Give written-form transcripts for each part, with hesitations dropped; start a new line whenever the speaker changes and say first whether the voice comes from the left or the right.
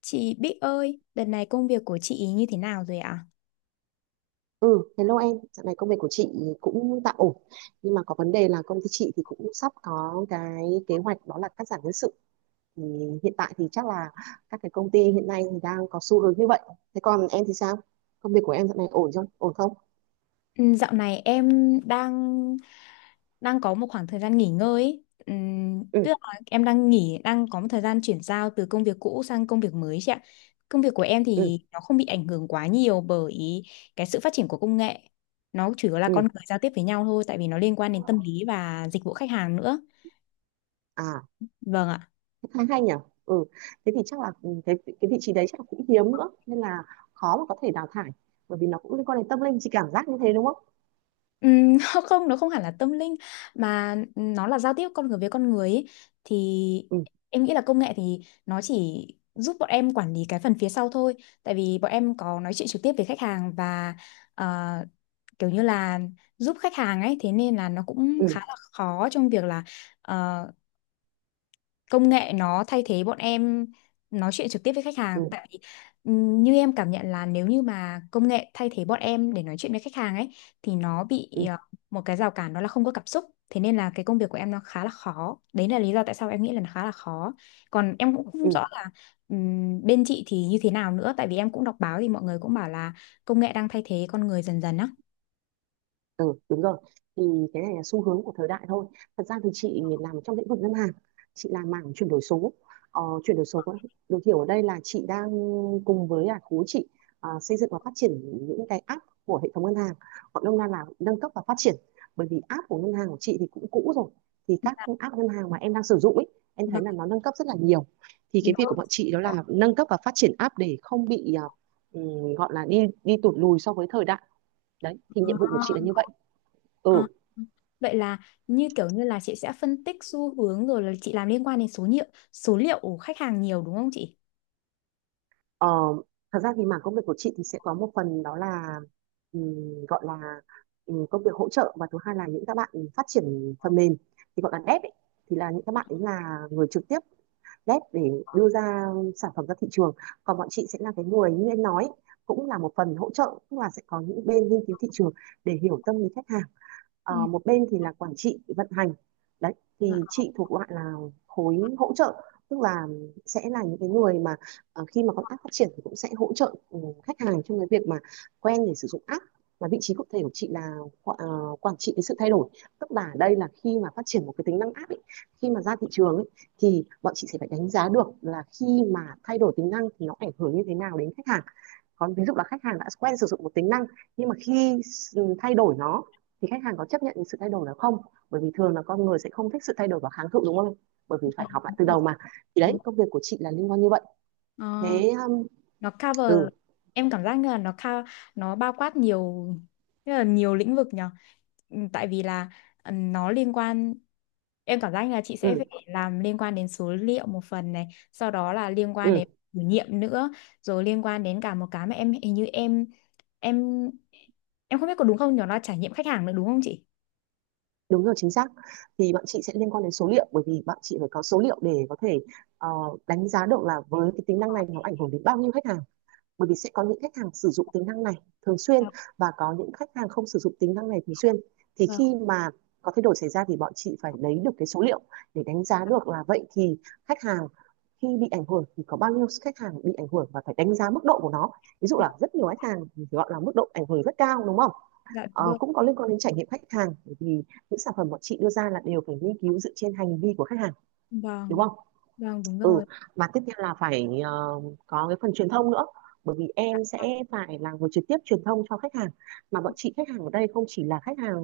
left: Chị Bích ơi, đợt này công việc của chị ý như thế nào rồi ạ?
right: Ừ, hello em, dạo này công việc của chị cũng tạm ổn nhưng mà có vấn đề là công ty chị thì cũng sắp có cái kế hoạch đó là cắt giảm nhân sự. Thì hiện tại thì chắc là các cái công ty hiện nay thì đang có xu hướng như vậy. Thế còn em thì sao? Công việc của em dạo này ổn không? Ổn không?
left: Ừ, dạo này em đang đang có một khoảng thời gian nghỉ ngơi ấy.
right: Ừ,
left: Tức là em đang nghỉ, đang có một thời gian chuyển giao từ công việc cũ sang công việc mới chị ạ. Công việc của em
right: ừ,
left: thì nó không bị ảnh hưởng quá nhiều bởi cái sự phát triển của công nghệ. Nó chủ yếu là con
right: ừ,
left: người giao tiếp với nhau thôi, tại vì nó liên quan đến tâm lý và dịch vụ khách hàng nữa.
right: à,
left: Vâng ạ.
right: thế khá hay nhỉ. ừ, Thế thì chắc là cái vị trí đấy chắc là cũng hiếm nữa nên là khó mà có thể đào thải, bởi vì nó cũng liên quan đến tâm linh, chị cảm giác như thế đúng không?
left: Ừm, Không, nó không hẳn là tâm linh mà nó là giao tiếp con người với con người ấy. Thì
right: Ừ,
left: em nghĩ là công nghệ thì nó chỉ giúp bọn em quản lý cái phần phía sau thôi, tại vì bọn em có nói chuyện trực tiếp với khách hàng và ờ, kiểu như là giúp khách hàng ấy, thế nên là nó cũng
right: ừ,
left: khá là khó trong việc là ờ, công nghệ nó thay thế bọn em nói chuyện trực tiếp với khách hàng.
right: ừ,
left: Tại vì như em cảm nhận là nếu như mà công nghệ thay thế bọn em để nói chuyện với khách hàng ấy thì nó bị
right: ừ,
left: một cái rào cản đó là không có cảm xúc, thế nên là cái công việc của em nó khá là khó, đấy là lý do tại sao em nghĩ là nó khá là khó. Còn em cũng không
right: ừ.
left: rõ là bên chị thì như thế nào nữa, tại vì em cũng đọc báo thì mọi người cũng bảo là công nghệ đang thay thế con người dần dần á.
right: Ừ, đúng rồi. Thì cái này là xu hướng của thời đại thôi. Thật ra thì chị làm trong lĩnh vực ngân hàng, chị làm mảng chuyển đổi số. Ờ, chuyển đổi số được hiểu ở đây là chị đang cùng với khối chị xây dựng và phát triển những cái app của hệ thống ngân hàng. Gọi nôm na là nâng cấp và phát triển. Bởi vì app của ngân hàng của chị thì cũng cũ rồi. Thì các
left: Dạ,
right: app ngân hàng mà em đang sử dụng ấy, em thấy
left: vâng,
right: là nó nâng cấp rất là nhiều. Thì
left: đúng
right: cái việc của bọn chị đó là nâng cấp và phát triển app để không bị gọi là đi đi tụt lùi so với thời đại. Đấy, thì nhiệm vụ của
left: rồi.
right: chị là như vậy.
left: Ờ,
right: Ừ,
left: Vậy là như kiểu như là chị sẽ phân tích xu hướng rồi là chị làm liên quan đến số liệu của khách hàng nhiều đúng không chị?
right: ờ, thật ra thì mảng công việc của chị thì sẽ có một phần đó là gọi là công việc hỗ trợ, và thứ hai là những các bạn phát triển phần mềm, thì gọi là dev ấy, thì là những các bạn ấy là người trực tiếp dev để đưa ra sản phẩm ra thị trường. Còn bọn chị sẽ là cái người như anh nói ấy, cũng là một phần hỗ trợ, tức là sẽ có những bên nghiên cứu thị trường để hiểu tâm lý khách hàng.
left: Ừ.
right: Một bên thì là quản trị vận hành, đấy
left: Dạ.
right: thì chị thuộc loại là khối hỗ trợ, tức là sẽ là những cái người mà khi mà con app phát triển thì cũng sẽ hỗ trợ khách hàng trong cái việc mà quen để sử dụng app, và vị trí cụ thể của chị là quản trị cái sự thay đổi, tức là ở đây là khi mà phát triển một cái tính năng app ấy, khi mà ra thị trường ấy, thì bọn chị sẽ phải đánh giá được là khi mà thay đổi tính năng thì nó ảnh hưởng như thế nào đến khách hàng. Còn ví dụ là khách hàng đã quen sử dụng một tính năng, nhưng mà khi thay đổi nó thì khách hàng có chấp nhận sự thay đổi đó không, bởi vì thường là con người sẽ không thích sự thay đổi và kháng cự đúng không, bởi vì
left: Ờ,
right: phải học lại từ đầu mà. Thì
left: Đúng.
right: đấy công việc của chị là liên quan như vậy.
left: Ờ,
right: Thế
left: nó cover,
right: ừ,
left: em cảm giác như là nó nó bao quát nhiều, rất là nhiều lĩnh vực nhở. Ừ, tại vì là nó liên quan em cảm giác như là chị sẽ
right: ừ,
left: phải làm liên quan đến số liệu một phần này, sau đó là liên quan
right: ừ,
left: đến thử nghiệm nữa, rồi liên quan đến cả một cái mà em hình như em em không biết có đúng không nhỏ là trải nghiệm khách hàng nữa đúng không chị?
right: đúng rồi chính xác. Thì bọn chị sẽ liên quan đến số liệu, bởi vì bọn chị phải có số liệu để có thể ờ, đánh giá được là với cái tính năng này nó ảnh hưởng đến bao nhiêu khách hàng. Bởi vì sẽ có những khách hàng sử dụng tính năng này thường xuyên,
left: Dạ,
right: và có những khách hàng không sử dụng tính năng này thường xuyên, thì
left: vâng,
right: khi mà có thay đổi xảy ra thì bọn chị phải lấy được cái số liệu để đánh giá được là vậy thì khách hàng khi bị ảnh hưởng thì có bao nhiêu khách hàng bị ảnh hưởng, và phải đánh giá mức độ của nó, ví dụ là rất nhiều khách hàng thì gọi là mức độ ảnh hưởng rất cao đúng không.
left: dạ đúng rồi.
right: Cũng có liên quan đến trải nghiệm khách hàng, bởi vì những sản phẩm bọn chị đưa ra là đều phải nghiên cứu dựa trên hành vi của khách hàng đúng
left: Vâng,
right: không.
left: vâng đúng
right: Ừ,
left: rồi.
right: và tiếp theo là phải có cái phần truyền thông nữa, bởi vì
left: Dạ,
right: em sẽ phải là người trực tiếp truyền thông cho khách hàng. Mà bọn chị khách hàng ở đây không chỉ là khách hàng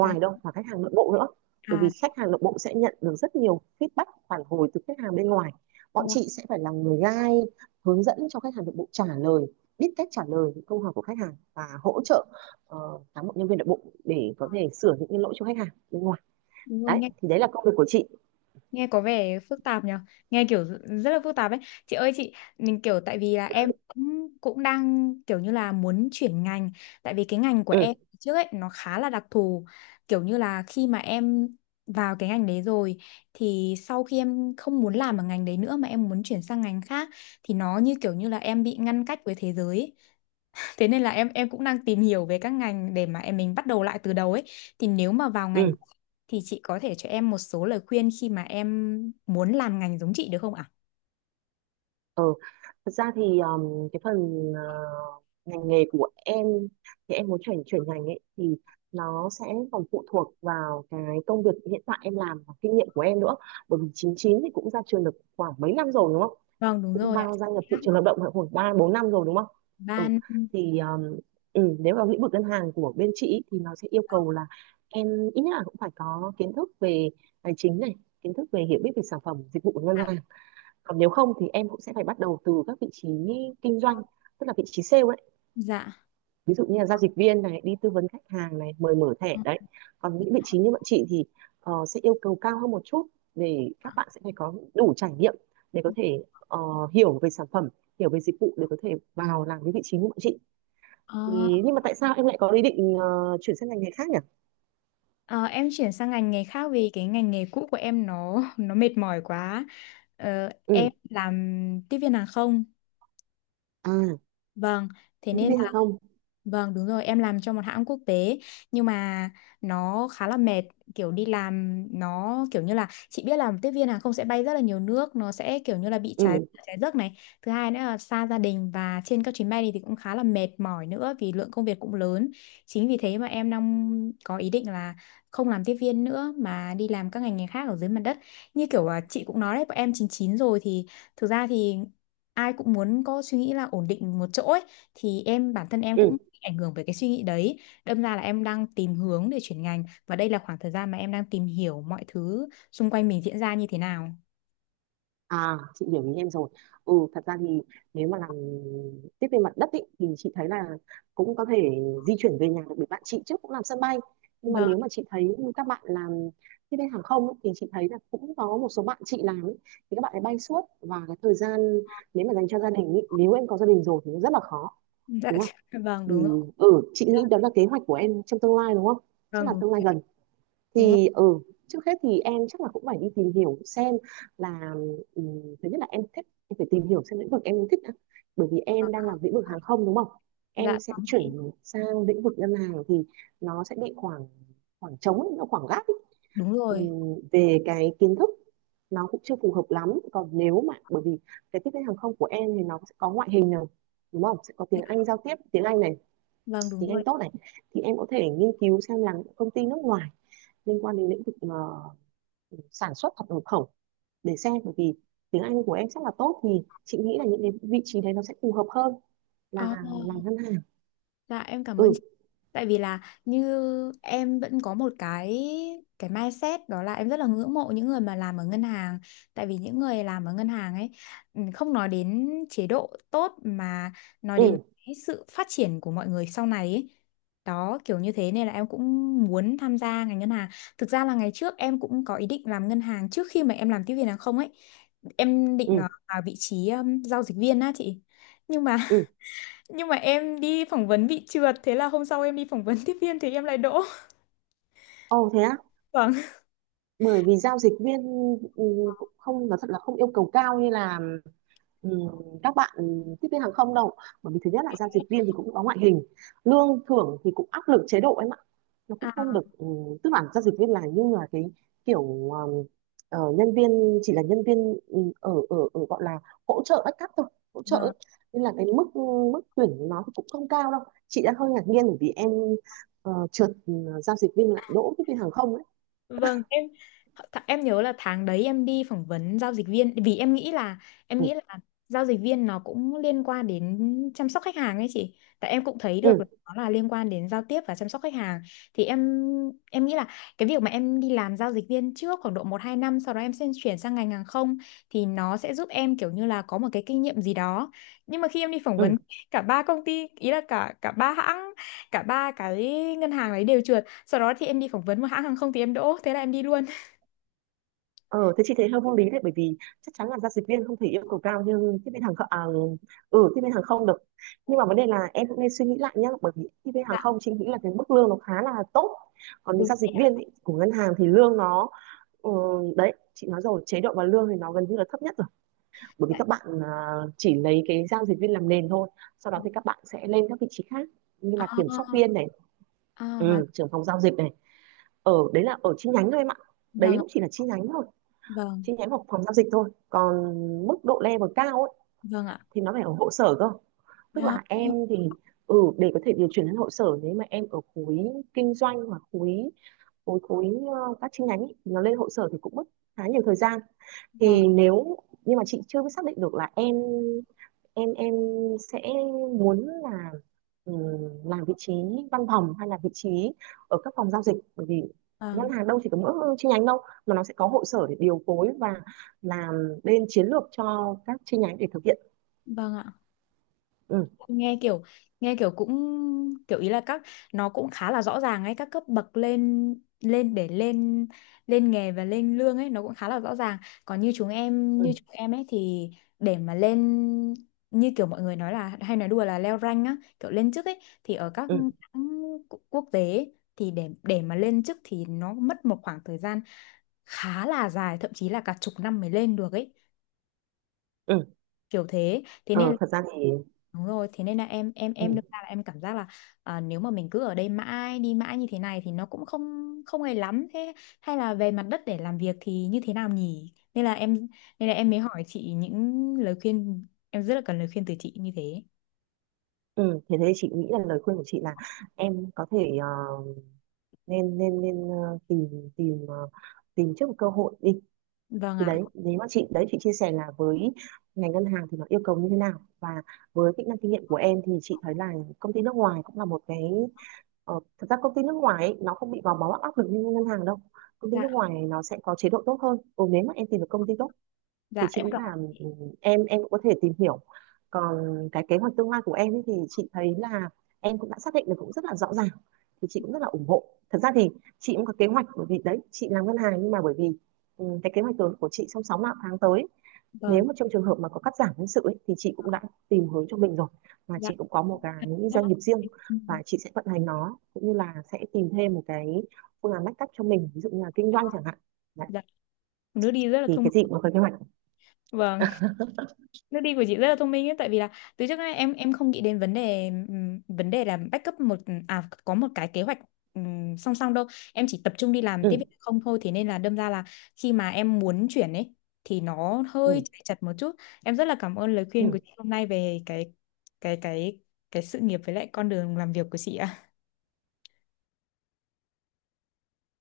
left: cái-
right: đâu mà khách hàng nội bộ nữa, bởi vì
left: à,
right: khách hàng nội bộ sẽ nhận được rất nhiều feedback phản hồi từ khách hàng bên ngoài. Bọn
left: vâng,
right: chị sẽ phải là người guide, hướng dẫn cho khách hàng nội bộ trả lời, biết cách trả lời những câu hỏi của khách hàng, và hỗ trợ ờ, cán bộ nhân viên nội bộ để có thể sửa những cái lỗi cho khách hàng bên ngoài.
left: đúng rồi,
right: Đấy
left: nghe
right: thì đấy là công việc của chị.
left: nghe có vẻ phức tạp nhở, nghe kiểu rất là phức tạp ấy. Chị ơi chị, mình kiểu tại vì là em
right: Ừ,
left: cũng cũng đang kiểu như là muốn chuyển ngành, tại vì cái ngành của em
right: ừ,
left: trước ấy nó khá là đặc thù, kiểu như là khi mà em vào cái ngành đấy rồi thì sau khi em không muốn làm ở ngành đấy nữa mà em muốn chuyển sang ngành khác thì nó như kiểu như là em bị ngăn cách với thế giới ấy. Thế nên là em cũng đang tìm hiểu về các ngành để mà em mình bắt đầu lại từ đầu ấy. Thì nếu mà vào ngành
right: ừ,
left: của chị, thì chị có thể cho em một số lời khuyên khi mà em muốn làm ngành giống chị được không ạ?
right: ừ. Thật ra thì cái phần ờ, ngành nghề của em thì em muốn chuyển chuyển ngành ấy thì nó sẽ còn phụ thuộc vào cái công việc hiện tại em làm và kinh nghiệm của em nữa, bởi vì 99 thì cũng ra trường được khoảng mấy năm rồi đúng không,
left: Vâng đúng
right: cũng
left: rồi ạ.
right: vào gia nhập thị trường lao động khoảng ba bốn năm rồi đúng không. Ừ,
left: Ban
right: thì nếu vào lĩnh vực ngân hàng của bên chị ý, thì nó sẽ yêu cầu là em ít nhất là cũng phải có kiến thức về tài chính này, kiến thức về hiểu biết về sản phẩm dịch vụ của ngân
left: dạ.
right: hàng. Còn nếu không thì em cũng sẽ phải bắt đầu từ các vị trí kinh doanh, tức là vị trí sale ấy,
left: Dạ.
right: ví dụ như là giao dịch viên này, đi tư vấn khách hàng này, mời mở thẻ đấy. Còn những vị trí như bọn chị thì sẽ yêu cầu cao hơn một chút, để các bạn sẽ phải có đủ trải nghiệm để có thể hiểu về sản phẩm, hiểu về dịch vụ để có thể vào làm cái vị trí như bọn chị.
left: Ờ,
right: Thì nhưng mà tại sao em lại có ý định chuyển sang ngành nghề khác nhỉ.
left: ờ, em chuyển sang ngành nghề khác vì cái ngành nghề cũ của em nó mệt mỏi quá.
right: Ừ,
left: Em làm tiếp viên hàng không.
right: à,
left: Vâng, thế
right: tiếp
left: nên
right: viên hàng
left: là,
right: không,
left: vâng đúng rồi, em làm cho một hãng quốc tế, nhưng mà nó khá là mệt, kiểu đi làm nó kiểu như là chị biết là tiếp viên hàng không sẽ bay rất là nhiều nước, nó sẽ kiểu như là bị trái
right: ừ,
left: trái giấc này. Thứ hai nữa là xa gia đình và trên các chuyến bay này thì cũng khá là mệt mỏi nữa vì lượng công việc cũng lớn. Chính vì thế mà em đang có ý định là không làm tiếp viên nữa mà đi làm các ngành nghề khác ở dưới mặt đất. Như kiểu là chị cũng nói đấy, bọn em 99 rồi thì thực ra thì ai cũng muốn có suy nghĩ là ổn định một chỗ ấy, thì em bản thân em cũng
right: ừ.
left: bị ảnh hưởng bởi cái suy nghĩ đấy, đâm ra là em đang tìm hướng để chuyển ngành và đây là khoảng thời gian mà em đang tìm hiểu mọi thứ xung quanh mình diễn ra như thế nào.
right: À, chị hiểu ý em rồi. Ừ, thật ra thì nếu mà làm tiếp viên mặt đất ý, thì chị thấy là cũng có thể di chuyển về nhà được, bởi bạn chị trước cũng làm sân bay. Nhưng mà
left: Vâng.
right: nếu mà chị thấy các bạn làm tiếp viên hàng không ý, thì chị thấy là cũng có một số bạn chị làm ý, thì các bạn ấy bay suốt và cái thời gian nếu mà dành cho gia đình ý, nếu em có gia đình rồi thì nó rất là khó,
left: Dạ.
right: đúng không?
left: Vâng đúng rồi.
right: Thì chị
left: Dạ,
right: nghĩ đó là kế hoạch của em trong tương lai đúng không? Chắc
left: vâng
right: là
left: đúng,
right: tương lai gần.
left: đúng rồi.
right: Thì trước hết thì em chắc là cũng phải đi tìm hiểu xem là ừm, thứ nhất là em thích, em phải tìm hiểu xem lĩnh vực em thích đã. Bởi vì em đang làm lĩnh vực hàng không đúng không,
left: Dạ
right: em sẽ
left: đúng rồi.
right: chuyển sang lĩnh vực ngân hàng thì nó sẽ bị khoảng, khoảng trống ấy, nó khoảng gap ấy.
left: Đúng rồi.
right: Về cái kiến thức nó cũng chưa phù hợp lắm, còn nếu mà bởi vì cái tiếp viên hàng không của em thì nó sẽ có ngoại hình này đúng không, sẽ có tiếng
left: Dạ,
right: Anh giao tiếp, tiếng Anh này,
left: vâng đúng
right: tiếng Anh
left: rồi.
right: tốt này, thì em có thể nghiên cứu xem là công ty nước ngoài liên quan đến lĩnh vực ờ, sản xuất hoặc nhập khẩu, để xem bởi vì tiếng Anh của em rất là tốt, thì chị nghĩ là những cái vị trí đấy nó sẽ phù hợp hơn là
left: Ờ,
right: làm ngân hàng.
left: dạ em cảm ơn.
right: Ừ,
left: Tại vì là, như em vẫn có một cái mindset đó là em rất là ngưỡng mộ những người mà làm ở ngân hàng. Tại vì những người làm ở ngân hàng ấy, không nói đến chế độ tốt mà nói
right: ừ,
left: đến cái sự phát triển của mọi người sau này ấy. Đó kiểu như thế nên là em cũng muốn tham gia ngành ngân hàng. Thực ra là ngày trước em cũng có ý định làm ngân hàng trước khi mà em làm tiếp viên hàng không ấy. Em định
right: ừ,
left: vào vị trí giao dịch viên á chị. Nhưng mà
right: ừ,
left: nhưng mà em đi phỏng vấn bị trượt, thế là hôm sau em đi phỏng vấn tiếp viên thì em lại đỗ.
right: ồ thế á.
left: Vâng.
right: Bởi vì giao dịch viên ừ, cũng không là thật là không yêu cầu cao như là Ừ, các bạn tiếp viên hàng không đâu. Bởi vì thứ nhất là giao dịch viên thì cũng có ngoại hình, lương thưởng thì cũng áp lực, chế độ em ạ nó cũng
left: À,
right: không được. Ừ, Tức là giao dịch viên là như là cái kiểu nhân viên, chỉ là nhân viên ở ở ở gọi là hỗ trợ backup thôi, hỗ trợ ấy.
left: vâng.
right: Nên là cái mức, mức tuyển nó thì cũng không cao đâu. Chị đã hơi ngạc nhiên bởi vì em trượt giao dịch viên lại đỗ tiếp viên hàng không ấy.
left: Vâng, em nhớ là tháng đấy em đi phỏng vấn giao dịch viên, vì em nghĩ là em
right: Ừ,
left: nghĩ là giao dịch viên nó cũng liên quan đến chăm sóc khách hàng ấy chị. Tại em cũng thấy được là
right: ừ,
left: nó là liên quan đến giao tiếp và chăm sóc khách hàng. Thì em nghĩ là cái việc mà em đi làm giao dịch viên trước khoảng độ một 2 năm, sau đó em sẽ chuyển sang ngành hàng không thì nó sẽ giúp em kiểu như là có một cái kinh nghiệm gì đó. Nhưng mà khi em đi phỏng vấn
right: ừ.
left: cả ba công ty, ý là cả cả ba hãng, cả ba cái ngân hàng đấy đều chừa, sau đó thì em đi phỏng vấn một hãng hàng không thì em đỗ, thế là em đi luôn.
right: Ờ, thế chị thấy hơi vô lý đấy, bởi vì chắc chắn là giao dịch viên không thể yêu cầu cao như tiếp viên hàng không, tiếp viên hàng không được. Nhưng mà vấn đề là em cũng nên suy nghĩ lại nhá, bởi vì tiếp viên hàng
left: Dạ
right: không chị nghĩ là cái mức lương nó khá là tốt. Còn
left: đúng
right: giao dịch viên ý, của ngân hàng thì lương nó, ừ, đấy chị nói rồi, chế độ và lương thì nó gần như là thấp nhất rồi. Bởi vì
left: vậy.
right: các bạn chỉ lấy cái giao dịch viên làm nền thôi, sau đó thì các bạn sẽ lên các vị trí khác như là kiểm soát
left: À,
right: viên này,
left: à hóa,
right: trưởng phòng giao dịch này, ở đấy là ở chi nhánh thôi em ạ. Đấy
left: vâng ạ,
right: cũng chỉ là chi nhánh thôi,
left: vâng,
right: chi nhánh hoặc phòng giao dịch thôi. Còn mức độ level cao ấy,
left: vâng ạ.
right: thì nó phải ở hội sở cơ, tức
left: Đó,
right: là em thì ừ, để có thể điều chuyển đến hội sở nếu mà em ở khối kinh doanh hoặc khối khối khối các chi nhánh ấy, thì nó lên hội sở thì cũng mất khá nhiều thời gian.
left: vâng,
right: Thì nếu, nhưng mà chị chưa biết xác định được là em sẽ muốn là ừm, làm vị trí văn phòng hay là vị trí ở các phòng giao dịch. Bởi vì ngân
left: vâng,
right: hàng đâu chỉ có mỗi chi nhánh đâu, mà nó sẽ có hội sở để điều phối và làm bên chiến lược cho các chi nhánh để thực hiện.
left: vâng ạ.
right: Ừ,
left: nghe kiểu nghe kiểu cũng kiểu, ý là nó cũng khá là rõ ràng ấy, các cấp bậc lên lên để lên lên nghề và lên lương ấy nó cũng khá là rõ ràng. Còn như chúng em
right: ừ,
left: như chúng em ấy thì để mà lên, như kiểu mọi người nói là hay nói đùa là leo rank á, kiểu lên chức ấy, thì ở các
right: ừ,
left: hãng quốc tế ấy, thì để mà lên chức thì nó mất một khoảng thời gian khá là dài, thậm chí là cả chục năm mới lên được ấy,
right: ừ,
left: kiểu thế thế
right: ờ,
left: nên.
right: thật ra thì,
left: Đúng rồi, thế nên là em
right: ừ,
left: đâm ra là em cảm giác là, à, nếu mà mình cứ ở đây mãi đi mãi như thế này thì nó cũng không không hay lắm, thế hay là về mặt đất để làm việc thì như thế nào nhỉ? Nên là em mới hỏi chị những lời khuyên, em rất là cần lời khuyên từ chị như thế.
right: ừ, thế thế chị nghĩ là lời khuyên của chị là em có thể nên nên nên tìm tìm tìm trước một cơ hội đi.
left: Vâng
right: Thì
left: ạ.
right: đấy nếu mà chị, đấy chị chia sẻ là với ngành ngân hàng thì nó yêu cầu như thế nào, và với kỹ năng kinh nghiệm của em thì chị thấy là công ty nước ngoài cũng là một cái, thật ra công ty nước ngoài ấy, nó không bị gò bó áp lực như ngân hàng đâu. Công ty
left: Dạ,
right: nước ngoài nó sẽ có chế độ tốt hơn, nếu mà em tìm được công ty tốt thì
left: dạ,
right: chị
left: em
right: nghĩ
left: cảm
right: là em cũng có thể tìm hiểu. Còn cái kế hoạch tương lai của em ấy thì chị thấy là em cũng đã xác định được cũng rất là rõ ràng, thì chị cũng rất là ủng hộ. Thật ra thì chị cũng có kế hoạch, bởi vì đấy chị làm ngân hàng, nhưng mà bởi vì cái kế hoạch của chị trong 6 tháng tới, nếu
left: vâng,
right: mà trong trường hợp mà có cắt giảm nhân sự ấy, thì chị cũng đã tìm hướng cho mình rồi. Và
left: dạ.
right: chị cũng có một cái
left: Rất
right: doanh
left: là-
right: nghiệp riêng, và chị sẽ vận hành nó, cũng như là sẽ tìm thêm một cái phương án backup cho mình, ví dụ như là kinh doanh chẳng hạn, đấy,
left: Dạ, nước đi rất là
right: thì
left: thông
right: cái gì
left: minh.
right: cũng có kế hoạch.
left: Vâng. Nước đi của chị rất là thông minh ấy, tại vì là từ trước đến nay em không nghĩ đến vấn đề là backup một à có một cái kế hoạch, song song đâu. Em chỉ tập trung đi làm tiếp
right: Ừ,
left: việc không thôi, thế nên là đâm ra là khi mà em muốn chuyển ấy thì nó hơi
right: ừ,
left: chạy chật một chút. Em rất là cảm ơn lời khuyên của
right: ừ.
left: chị hôm nay về cái cái cái sự nghiệp với lại con đường làm việc của chị ạ.